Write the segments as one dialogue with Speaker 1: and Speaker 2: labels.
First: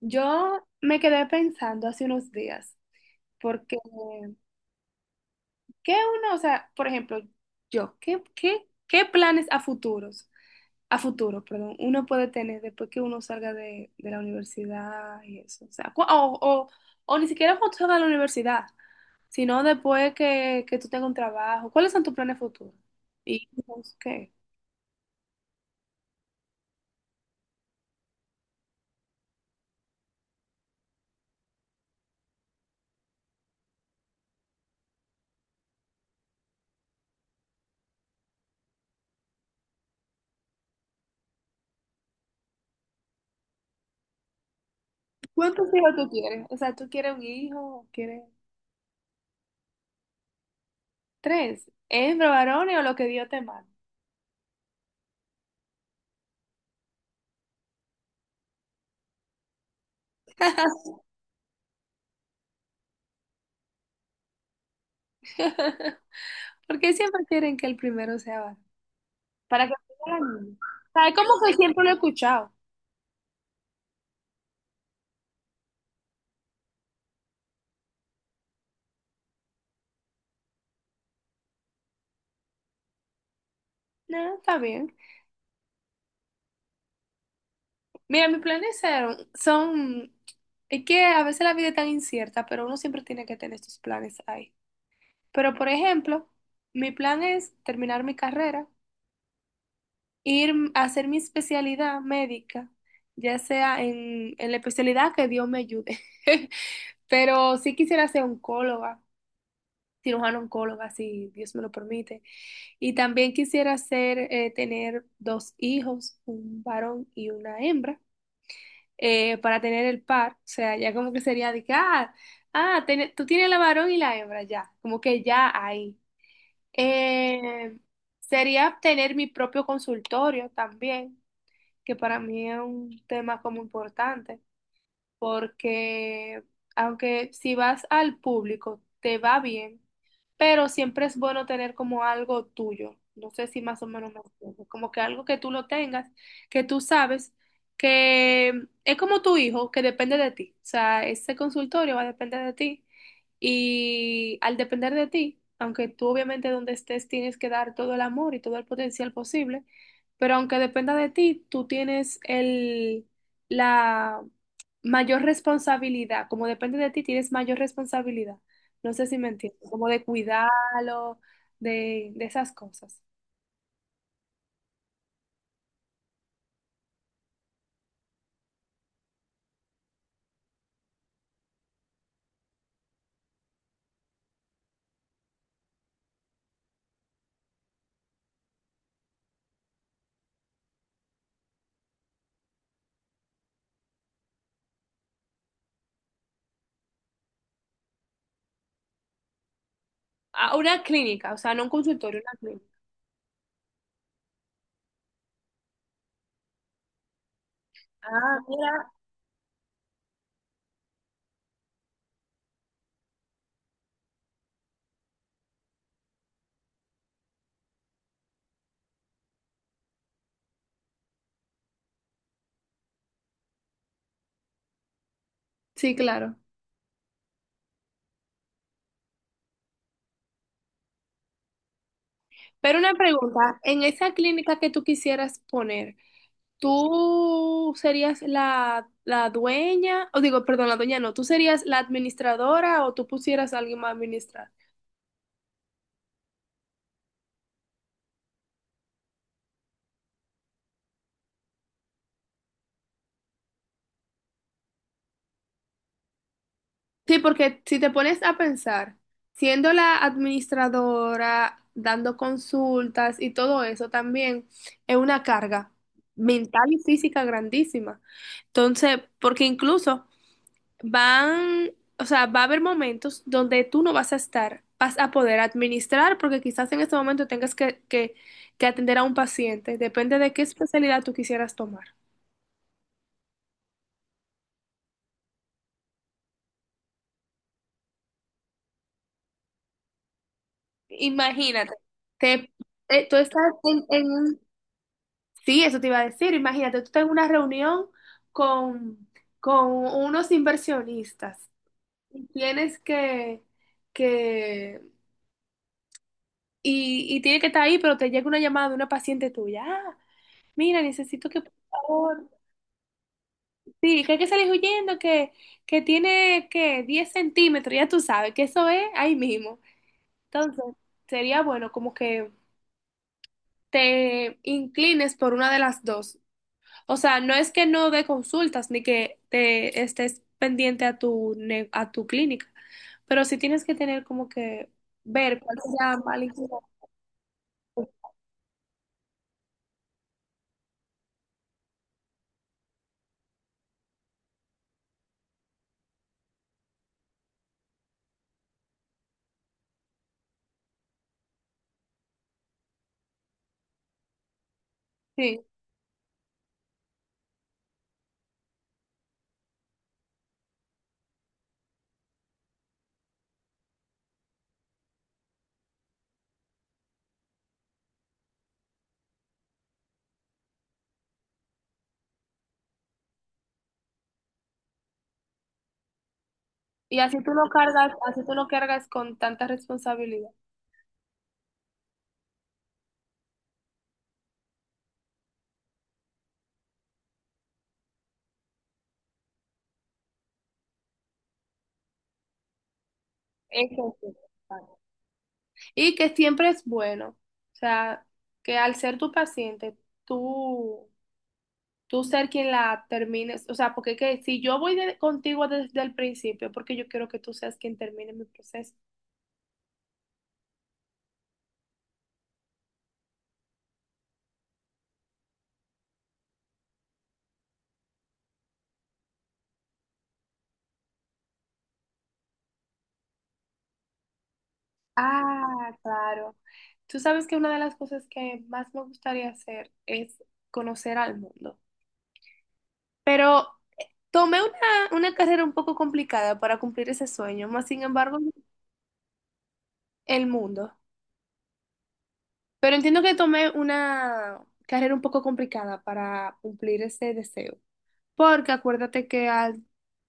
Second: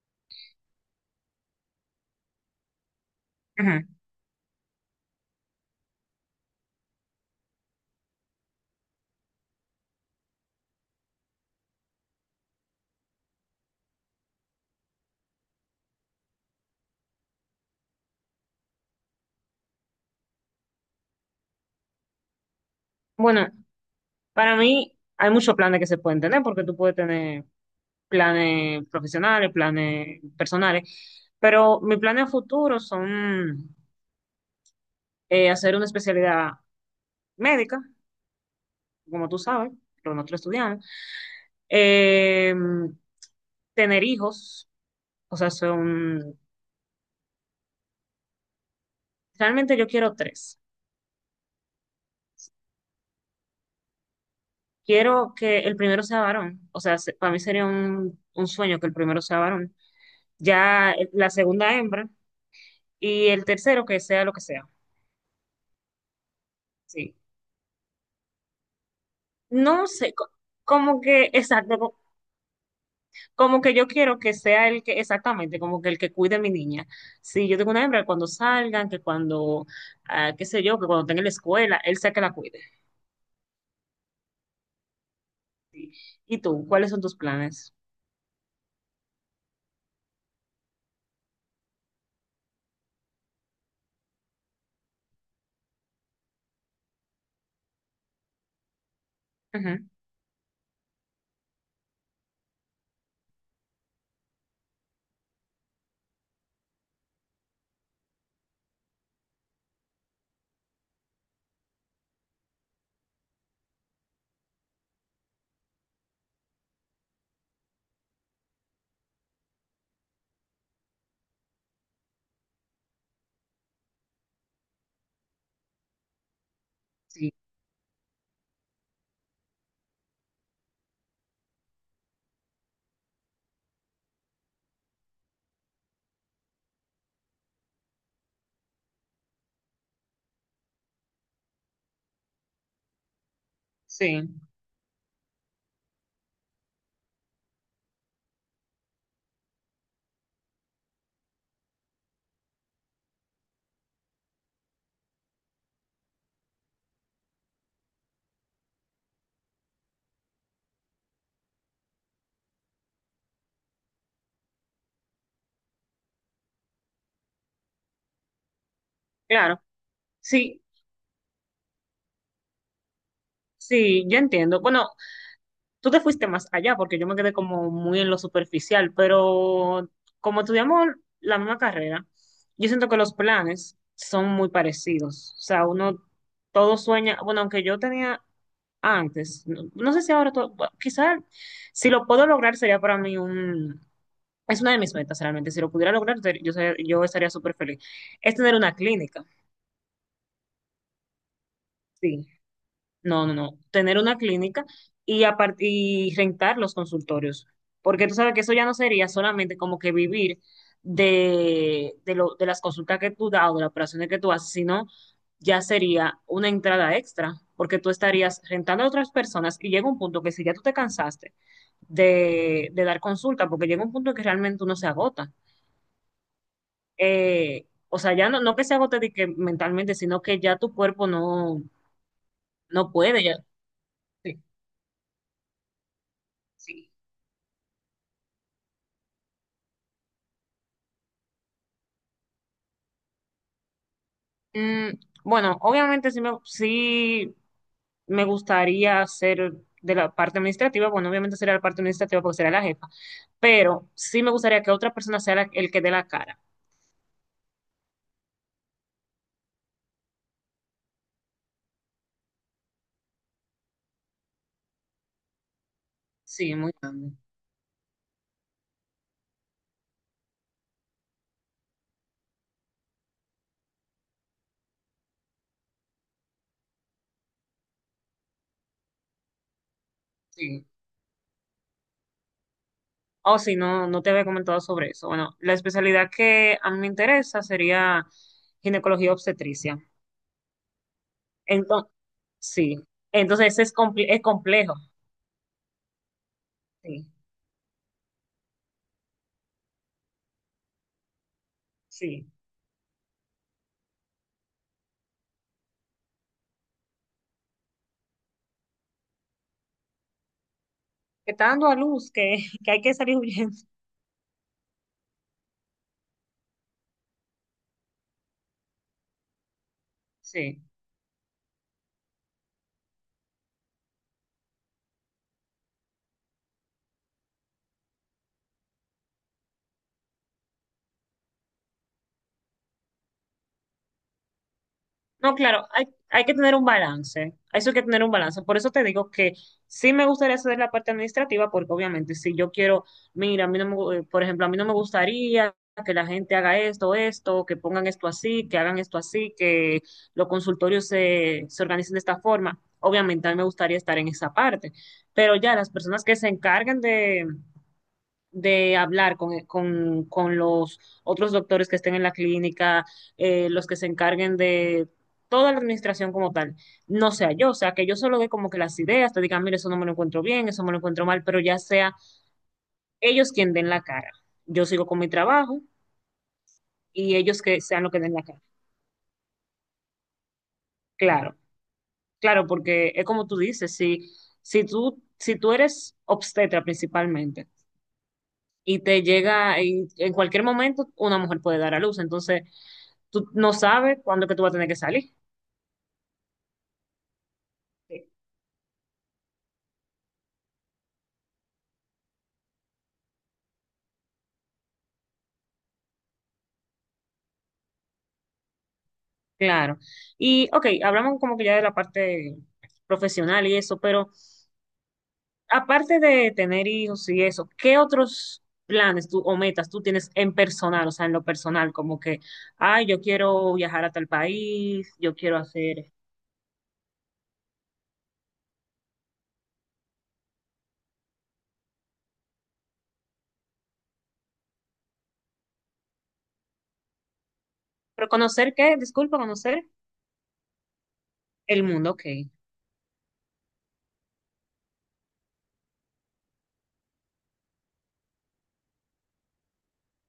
Speaker 1: Yo me quedé pensando hace unos días, porque
Speaker 2: Ujú.
Speaker 1: ¿qué uno, o sea, por ejemplo, yo, ¿qué planes a futuros, a futuro, perdón, uno puede tener después que uno salga de la universidad y eso? O sea, o ni siquiera cuando salga de la universidad, sino después que tú tengas un trabajo. ¿Cuáles son tus planes futuros?
Speaker 2: Bueno,
Speaker 1: ¿Hijos? ¿Qué?
Speaker 2: para mí hay muchos planes que se pueden tener, porque tú puedes tener planes profesionales, planes personales, pero mis planes a futuro son hacer una especialidad médica, como tú sabes, pero nosotros estudiamos, eh, tener hijos, o sea,
Speaker 1: ¿Cuántos hijos tú
Speaker 2: son,
Speaker 1: quieres? O sea, ¿tú quieres un hijo? ¿Quieres
Speaker 2: realmente yo quiero tres.
Speaker 1: tres? ¿Hembra, varones o lo que Dios te mande?
Speaker 2: Quiero que el primero sea varón, o sea, para mí sería un sueño que el primero sea varón, ya la segunda hembra y el tercero que sea lo que sea.
Speaker 1: Porque
Speaker 2: Sí.
Speaker 1: siempre quieren que el primero sea varón. Para
Speaker 2: No
Speaker 1: que
Speaker 2: sé,
Speaker 1: sea la niña.
Speaker 2: como
Speaker 1: ¿Sabes
Speaker 2: que,
Speaker 1: cómo que
Speaker 2: exacto,
Speaker 1: siempre lo he escuchado?
Speaker 2: como que yo quiero que sea el que, exactamente, como que el que cuide a mi niña. Si yo tengo una hembra, cuando salgan, que cuando, ah, qué sé yo, que cuando tenga la escuela, él sea que la cuide.
Speaker 1: No, está bien.
Speaker 2: Sí. ¿Y tú, cuáles son tus planes?
Speaker 1: Mira, mis planes son, son... Es que a veces la vida es tan incierta, pero uno siempre tiene que tener sus planes ahí. Pero, por ejemplo, mi plan es terminar mi carrera,
Speaker 2: Ujú.
Speaker 1: ir a hacer mi especialidad médica, ya sea en la especialidad que Dios me ayude. Pero sí quisiera ser oncóloga, cirujano oncóloga, si Dios me lo permite. Y también quisiera hacer, tener dos hijos, un varón y una hembra, para tener el par. O sea, ya como que sería de que, tú tienes la varón y la hembra ya, como que ya ahí.
Speaker 2: Sí,
Speaker 1: Eh, sería tener mi propio consultorio también, que para mí es un tema como importante porque aunque si vas al público te va bien, pero siempre es bueno tener como algo tuyo. No sé si más o menos me
Speaker 2: sí,
Speaker 1: entiendes, como que algo que tú lo tengas, que tú sabes que es como tu hijo, que depende de ti. O sea, ese consultorio va a depender de ti y al depender de ti, aunque tú obviamente donde estés tienes que dar todo el amor y todo el potencial posible, pero aunque dependa de ti, tú tienes el la mayor responsabilidad, como depende de ti, tienes mayor responsabilidad. No sé si me
Speaker 2: claro,
Speaker 1: entiendes, como de
Speaker 2: sí,
Speaker 1: cuidarlo, de esas cosas.
Speaker 2: sí, yo entiendo. Bueno, tú te fuiste más allá porque yo me quedé como muy en lo superficial, pero como estudiamos la misma carrera, yo siento que los planes son muy parecidos. O sea, uno todo sueña, bueno, aunque yo tenía antes, no, no sé si ahora, todo, quizás si lo puedo lograr sería para mí un, es una de mis metas realmente, si lo pudiera lograr yo estaría súper feliz, es tener una clínica.
Speaker 1: A una clínica, o sea, no un consultorio,
Speaker 2: Sí,
Speaker 1: una clínica.
Speaker 2: no, no, no. Tener una clínica y, y rentar los consultorios. Porque tú sabes
Speaker 1: Ah,
Speaker 2: que eso ya no
Speaker 1: mira.
Speaker 2: sería solamente como que vivir de las consultas que tú das o de las operaciones que tú haces, sino ya sería una entrada extra. Porque tú estarías rentando a otras personas y llega un punto que si ya tú te cansaste de dar consulta, porque llega un punto que realmente uno se agota.
Speaker 1: Sí, claro.
Speaker 2: O sea, ya no, no que se agote de que mentalmente, sino que ya tu cuerpo no,
Speaker 1: Pero
Speaker 2: no
Speaker 1: una
Speaker 2: puede. Ya,
Speaker 1: pregunta, en esa
Speaker 2: sí.
Speaker 1: clínica que tú quisieras poner,
Speaker 2: Sí.
Speaker 1: ¿tú serías la dueña? O digo, perdón, la dueña no, ¿tú serías la administradora o tú pusieras a alguien más a administrar?
Speaker 2: Mm, bueno, obviamente sí me gustaría ser de la parte administrativa, bueno, obviamente sería la parte administrativa porque sería la jefa, pero sí me gustaría que otra persona sea el que dé la cara.
Speaker 1: Sí, porque si te pones a pensar, siendo la administradora, dando consultas y todo eso también es una carga
Speaker 2: Sí,
Speaker 1: mental
Speaker 2: muy
Speaker 1: y
Speaker 2: grande.
Speaker 1: física grandísima. Entonces, porque incluso van, o sea, va a haber momentos donde tú no vas a estar, vas a poder administrar porque quizás en este momento que atender a un paciente, depende de qué
Speaker 2: Sí.
Speaker 1: especialidad tú quisieras tomar.
Speaker 2: Oh, sí, no, no te había comentado sobre eso. Bueno, la especialidad que a mí me interesa sería ginecología obstetricia.
Speaker 1: Imagínate,
Speaker 2: Entonces,
Speaker 1: te,
Speaker 2: sí,
Speaker 1: tú estás
Speaker 2: entonces es,
Speaker 1: en, en
Speaker 2: es
Speaker 1: un...
Speaker 2: complejo.
Speaker 1: Sí, eso te iba a decir. Imagínate, tú estás
Speaker 2: Sí,
Speaker 1: en una reunión con, con unos inversionistas
Speaker 2: sí.
Speaker 1: y tienes que y tiene que estar ahí, pero te llega una llamada de una paciente tuya. Ah, mira, necesito
Speaker 2: Que
Speaker 1: que,
Speaker 2: está
Speaker 1: por
Speaker 2: dando a luz, que,
Speaker 1: favor,
Speaker 2: que hay que salir huyendo.
Speaker 1: sí, que hay que salir huyendo, que tiene que 10 centímetros, ya tú sabes que eso es ahí mismo. Entonces,
Speaker 2: Sí.
Speaker 1: sería bueno como que te inclines por una de las dos. O sea, no es que no dé consultas ni que te estés pendiente a tu, a tu clínica, pero sí tienes que tener como que
Speaker 2: No,
Speaker 1: ver cuál
Speaker 2: claro, hay,
Speaker 1: sea mal...
Speaker 2: hay que tener un balance. Eso hay que tener un balance. Por eso te digo que sí me gustaría hacer la parte administrativa, porque obviamente si yo quiero, mira, a mí no me, gu- por ejemplo, a mí no me gustaría que la gente haga esto, esto, que pongan esto así, que hagan esto así, que los consultorios se organicen de esta forma. Obviamente a mí me gustaría estar en esa parte, pero
Speaker 1: Sí,
Speaker 2: ya las personas que se encarguen de hablar con los otros doctores que estén en la clínica, los que se encarguen de toda la administración como tal, no sea yo, o sea, que yo solo dé como que las ideas, te digan, mire, eso no me lo encuentro bien, eso me lo encuentro mal, pero ya sea ellos quien den la cara. Yo sigo con mi trabajo
Speaker 1: y
Speaker 2: y
Speaker 1: así tú
Speaker 2: ellos
Speaker 1: lo
Speaker 2: que sean
Speaker 1: cargas,
Speaker 2: los que den la
Speaker 1: así tú
Speaker 2: cara.
Speaker 1: lo cargas con tanta responsabilidad.
Speaker 2: Claro, claro, porque es como tú dices, si, si tú eres obstetra principalmente y te llega, y en cualquier momento una mujer puede dar a luz, entonces tú no
Speaker 1: Eso
Speaker 2: sabes
Speaker 1: sí.
Speaker 2: cuándo es que tú vas a tener
Speaker 1: Vale.
Speaker 2: que salir.
Speaker 1: Y que siempre es bueno, o
Speaker 2: Sí.
Speaker 1: sea, que al ser tu paciente, tú, tú ser quien la termines, o sea, porque que si yo contigo desde el principio, porque yo quiero que tú seas quien termine mi proceso.
Speaker 2: Claro. Y, ok, hablamos como que ya de la parte profesional y eso, pero aparte de tener hijos y eso, ¿qué otros planes tú, o metas tú tienes en personal, o sea, en lo personal, como que, ay, yo quiero viajar a tal país, yo quiero
Speaker 1: Ah,
Speaker 2: hacer,
Speaker 1: claro. Tú sabes que una de las cosas que más me gustaría hacer es conocer al mundo. Pero eh, tomé una carrera un poco complicada para cumplir ese sueño, más sin
Speaker 2: pero
Speaker 1: embargo,
Speaker 2: conocer qué, disculpa, conocer
Speaker 1: el mundo.
Speaker 2: el mundo, ok.
Speaker 1: Pero entiendo que tomé una carrera un poco complicada para cumplir ese deseo. Porque acuérdate que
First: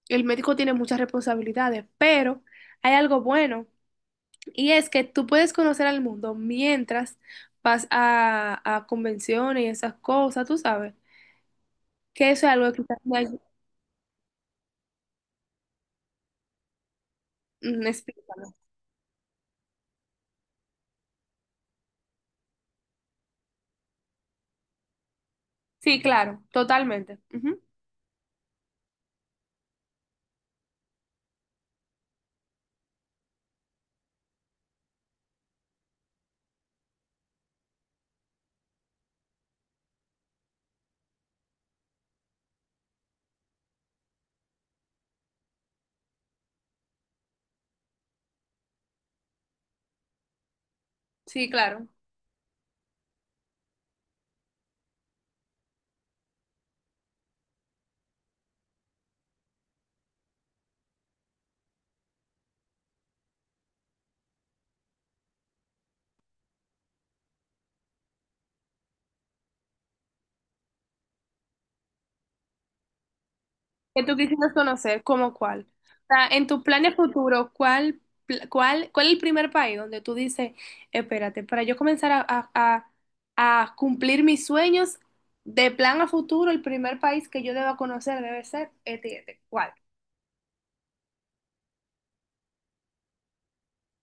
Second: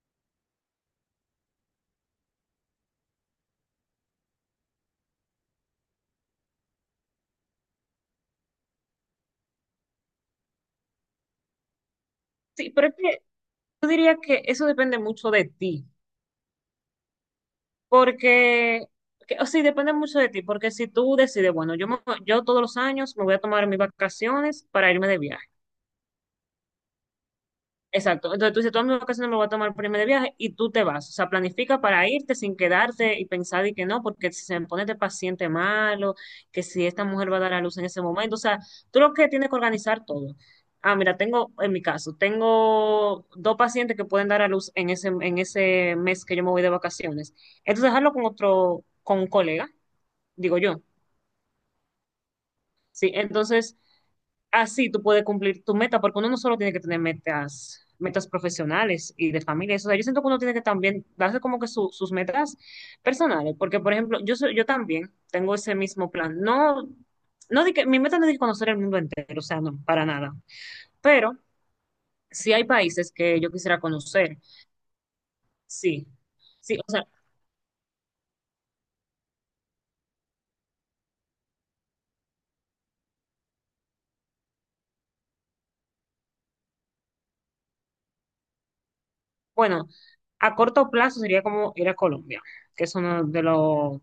Speaker 1: el médico tiene muchas responsabilidades, pero hay algo bueno. Y es que tú puedes conocer al mundo mientras vas a convenciones y esas cosas, tú sabes, que eso es
Speaker 2: Sí,
Speaker 1: algo que
Speaker 2: pero es que yo diría que eso depende mucho de ti.
Speaker 1: mm,
Speaker 2: Porque,
Speaker 1: explícame.
Speaker 2: o sí depende mucho de ti, porque si tú decides, bueno, yo todos los años me voy a tomar mis vacaciones para irme de viaje.
Speaker 1: Sí, claro, totalmente. Ujú.
Speaker 2: Exacto. Entonces tú dices, todas mis vacaciones me voy a tomar para irme de viaje y tú te vas. O sea, planifica para irte sin quedarte y pensar y que no, porque si se me pone este paciente malo, que si esta mujer va a dar a luz en ese momento. O sea, tú lo que tienes que organizar todo. Ah, mira, tengo, en mi caso, tengo dos pacientes que pueden dar a luz en ese mes que yo me voy de vacaciones. Entonces, dejarlo con otro, con un colega digo yo.
Speaker 1: Sí, claro.
Speaker 2: Sí, entonces así tú puedes cumplir tu meta, porque uno no solo tiene que tener metas, metas profesionales y de familia. O sea, yo siento que uno tiene que también darse como que sus metas personales, porque por ejemplo, yo también tengo ese mismo plan. No, no de que mi meta no es de conocer el mundo entero, o sea, no, para nada. Pero sí hay países que yo quisiera
Speaker 1: Que tú
Speaker 2: conocer.
Speaker 1: quisieras conocer, ¿cómo cuál? O
Speaker 2: Sí.
Speaker 1: sea, en tus
Speaker 2: Sí, o
Speaker 1: planes
Speaker 2: sea,
Speaker 1: futuros, ¿ cuál es el primer país donde tú dices, espérate, para yo comenzar a cumplir mis sueños de plan a futuro, el primer país que yo deba conocer debe ser este, ¿y este? ¿Cuál?
Speaker 2: bueno, a corto plazo sería como ir a Colombia, que es uno de los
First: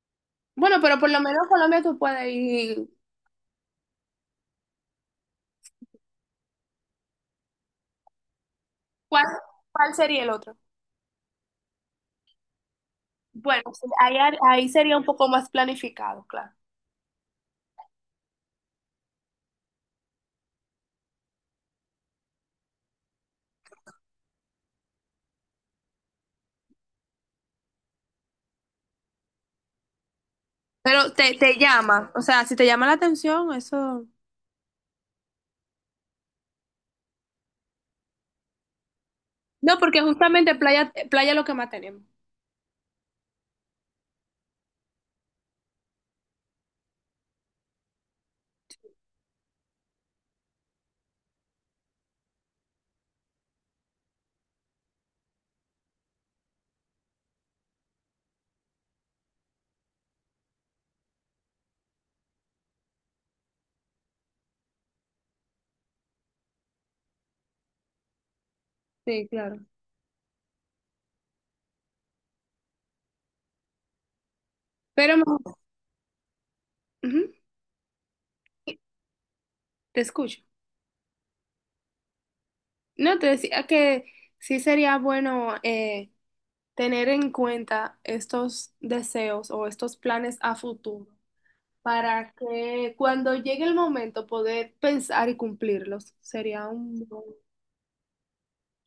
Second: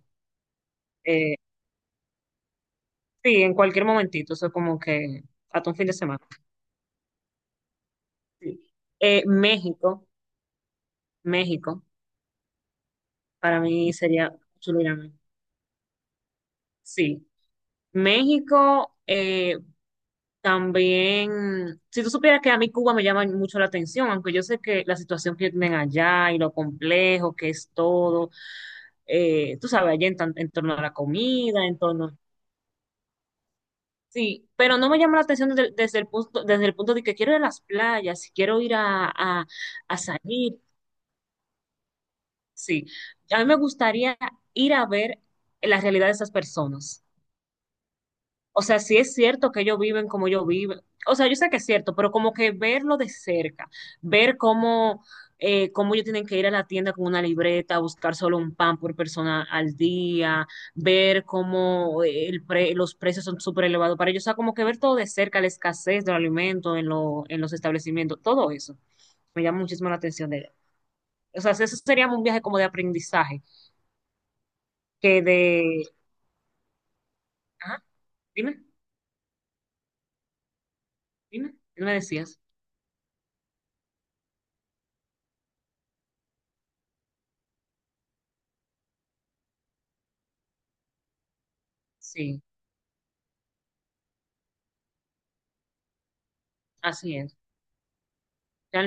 Speaker 1: Bueno, pero por lo
Speaker 2: eh,
Speaker 1: menos Colombia tú puedes ir.
Speaker 2: sí, en cualquier momentito, eso como que hasta un fin de semana. Sí.
Speaker 1: ¿Cuál, cuál
Speaker 2: México,
Speaker 1: sería el otro?
Speaker 2: México, para
Speaker 1: Bueno, sí,
Speaker 2: mí
Speaker 1: ahí,
Speaker 2: sería
Speaker 1: ahí
Speaker 2: chulo ir
Speaker 1: sería
Speaker 2: a
Speaker 1: un
Speaker 2: México.
Speaker 1: poco más planificado, claro.
Speaker 2: Sí, México también, si tú supieras que a mí Cuba me llama mucho la atención, aunque yo sé que la situación que tienen allá y lo complejo que es todo, tú sabes, allá en, en torno a la
Speaker 1: Pero te
Speaker 2: comida, en
Speaker 1: llama,
Speaker 2: torno...
Speaker 1: o sea, si te llama la atención, eso...
Speaker 2: Sí, pero no me llama la atención desde, desde el punto de que quiero ir a las playas, quiero ir
Speaker 1: No,
Speaker 2: a
Speaker 1: porque justamente
Speaker 2: salir.
Speaker 1: playa, playa es lo que más tenemos.
Speaker 2: Sí, a mí me gustaría ir a ver la realidad de esas personas. O sea, si es cierto que ellos viven como yo viven, o sea, yo sé que es cierto, pero como que verlo de cerca, ver cómo, cómo ellos tienen que ir a la tienda con una libreta, buscar solo un pan por persona al día, ver cómo los precios son súper elevados para ellos, o sea, como que ver todo de cerca, la escasez del alimento en, en los establecimientos, todo eso
Speaker 1: Sí,
Speaker 2: me
Speaker 1: claro.
Speaker 2: llama muchísimo la atención de ella. O sea, ese sería un viaje como de aprendizaje
Speaker 1: Pero
Speaker 2: que
Speaker 1: me-
Speaker 2: de...
Speaker 1: ujú,
Speaker 2: Ajá, dime,
Speaker 1: te escucho.
Speaker 2: dime, ¿qué me decías?
Speaker 1: No, te decía que sí sería bueno, tener en cuenta estos deseos o estos planes a futuro, para
Speaker 2: Sí,
Speaker 1: que cuando llegue el momento poder pensar y cumplirlos. Sería un
Speaker 2: así
Speaker 1: buen
Speaker 2: es.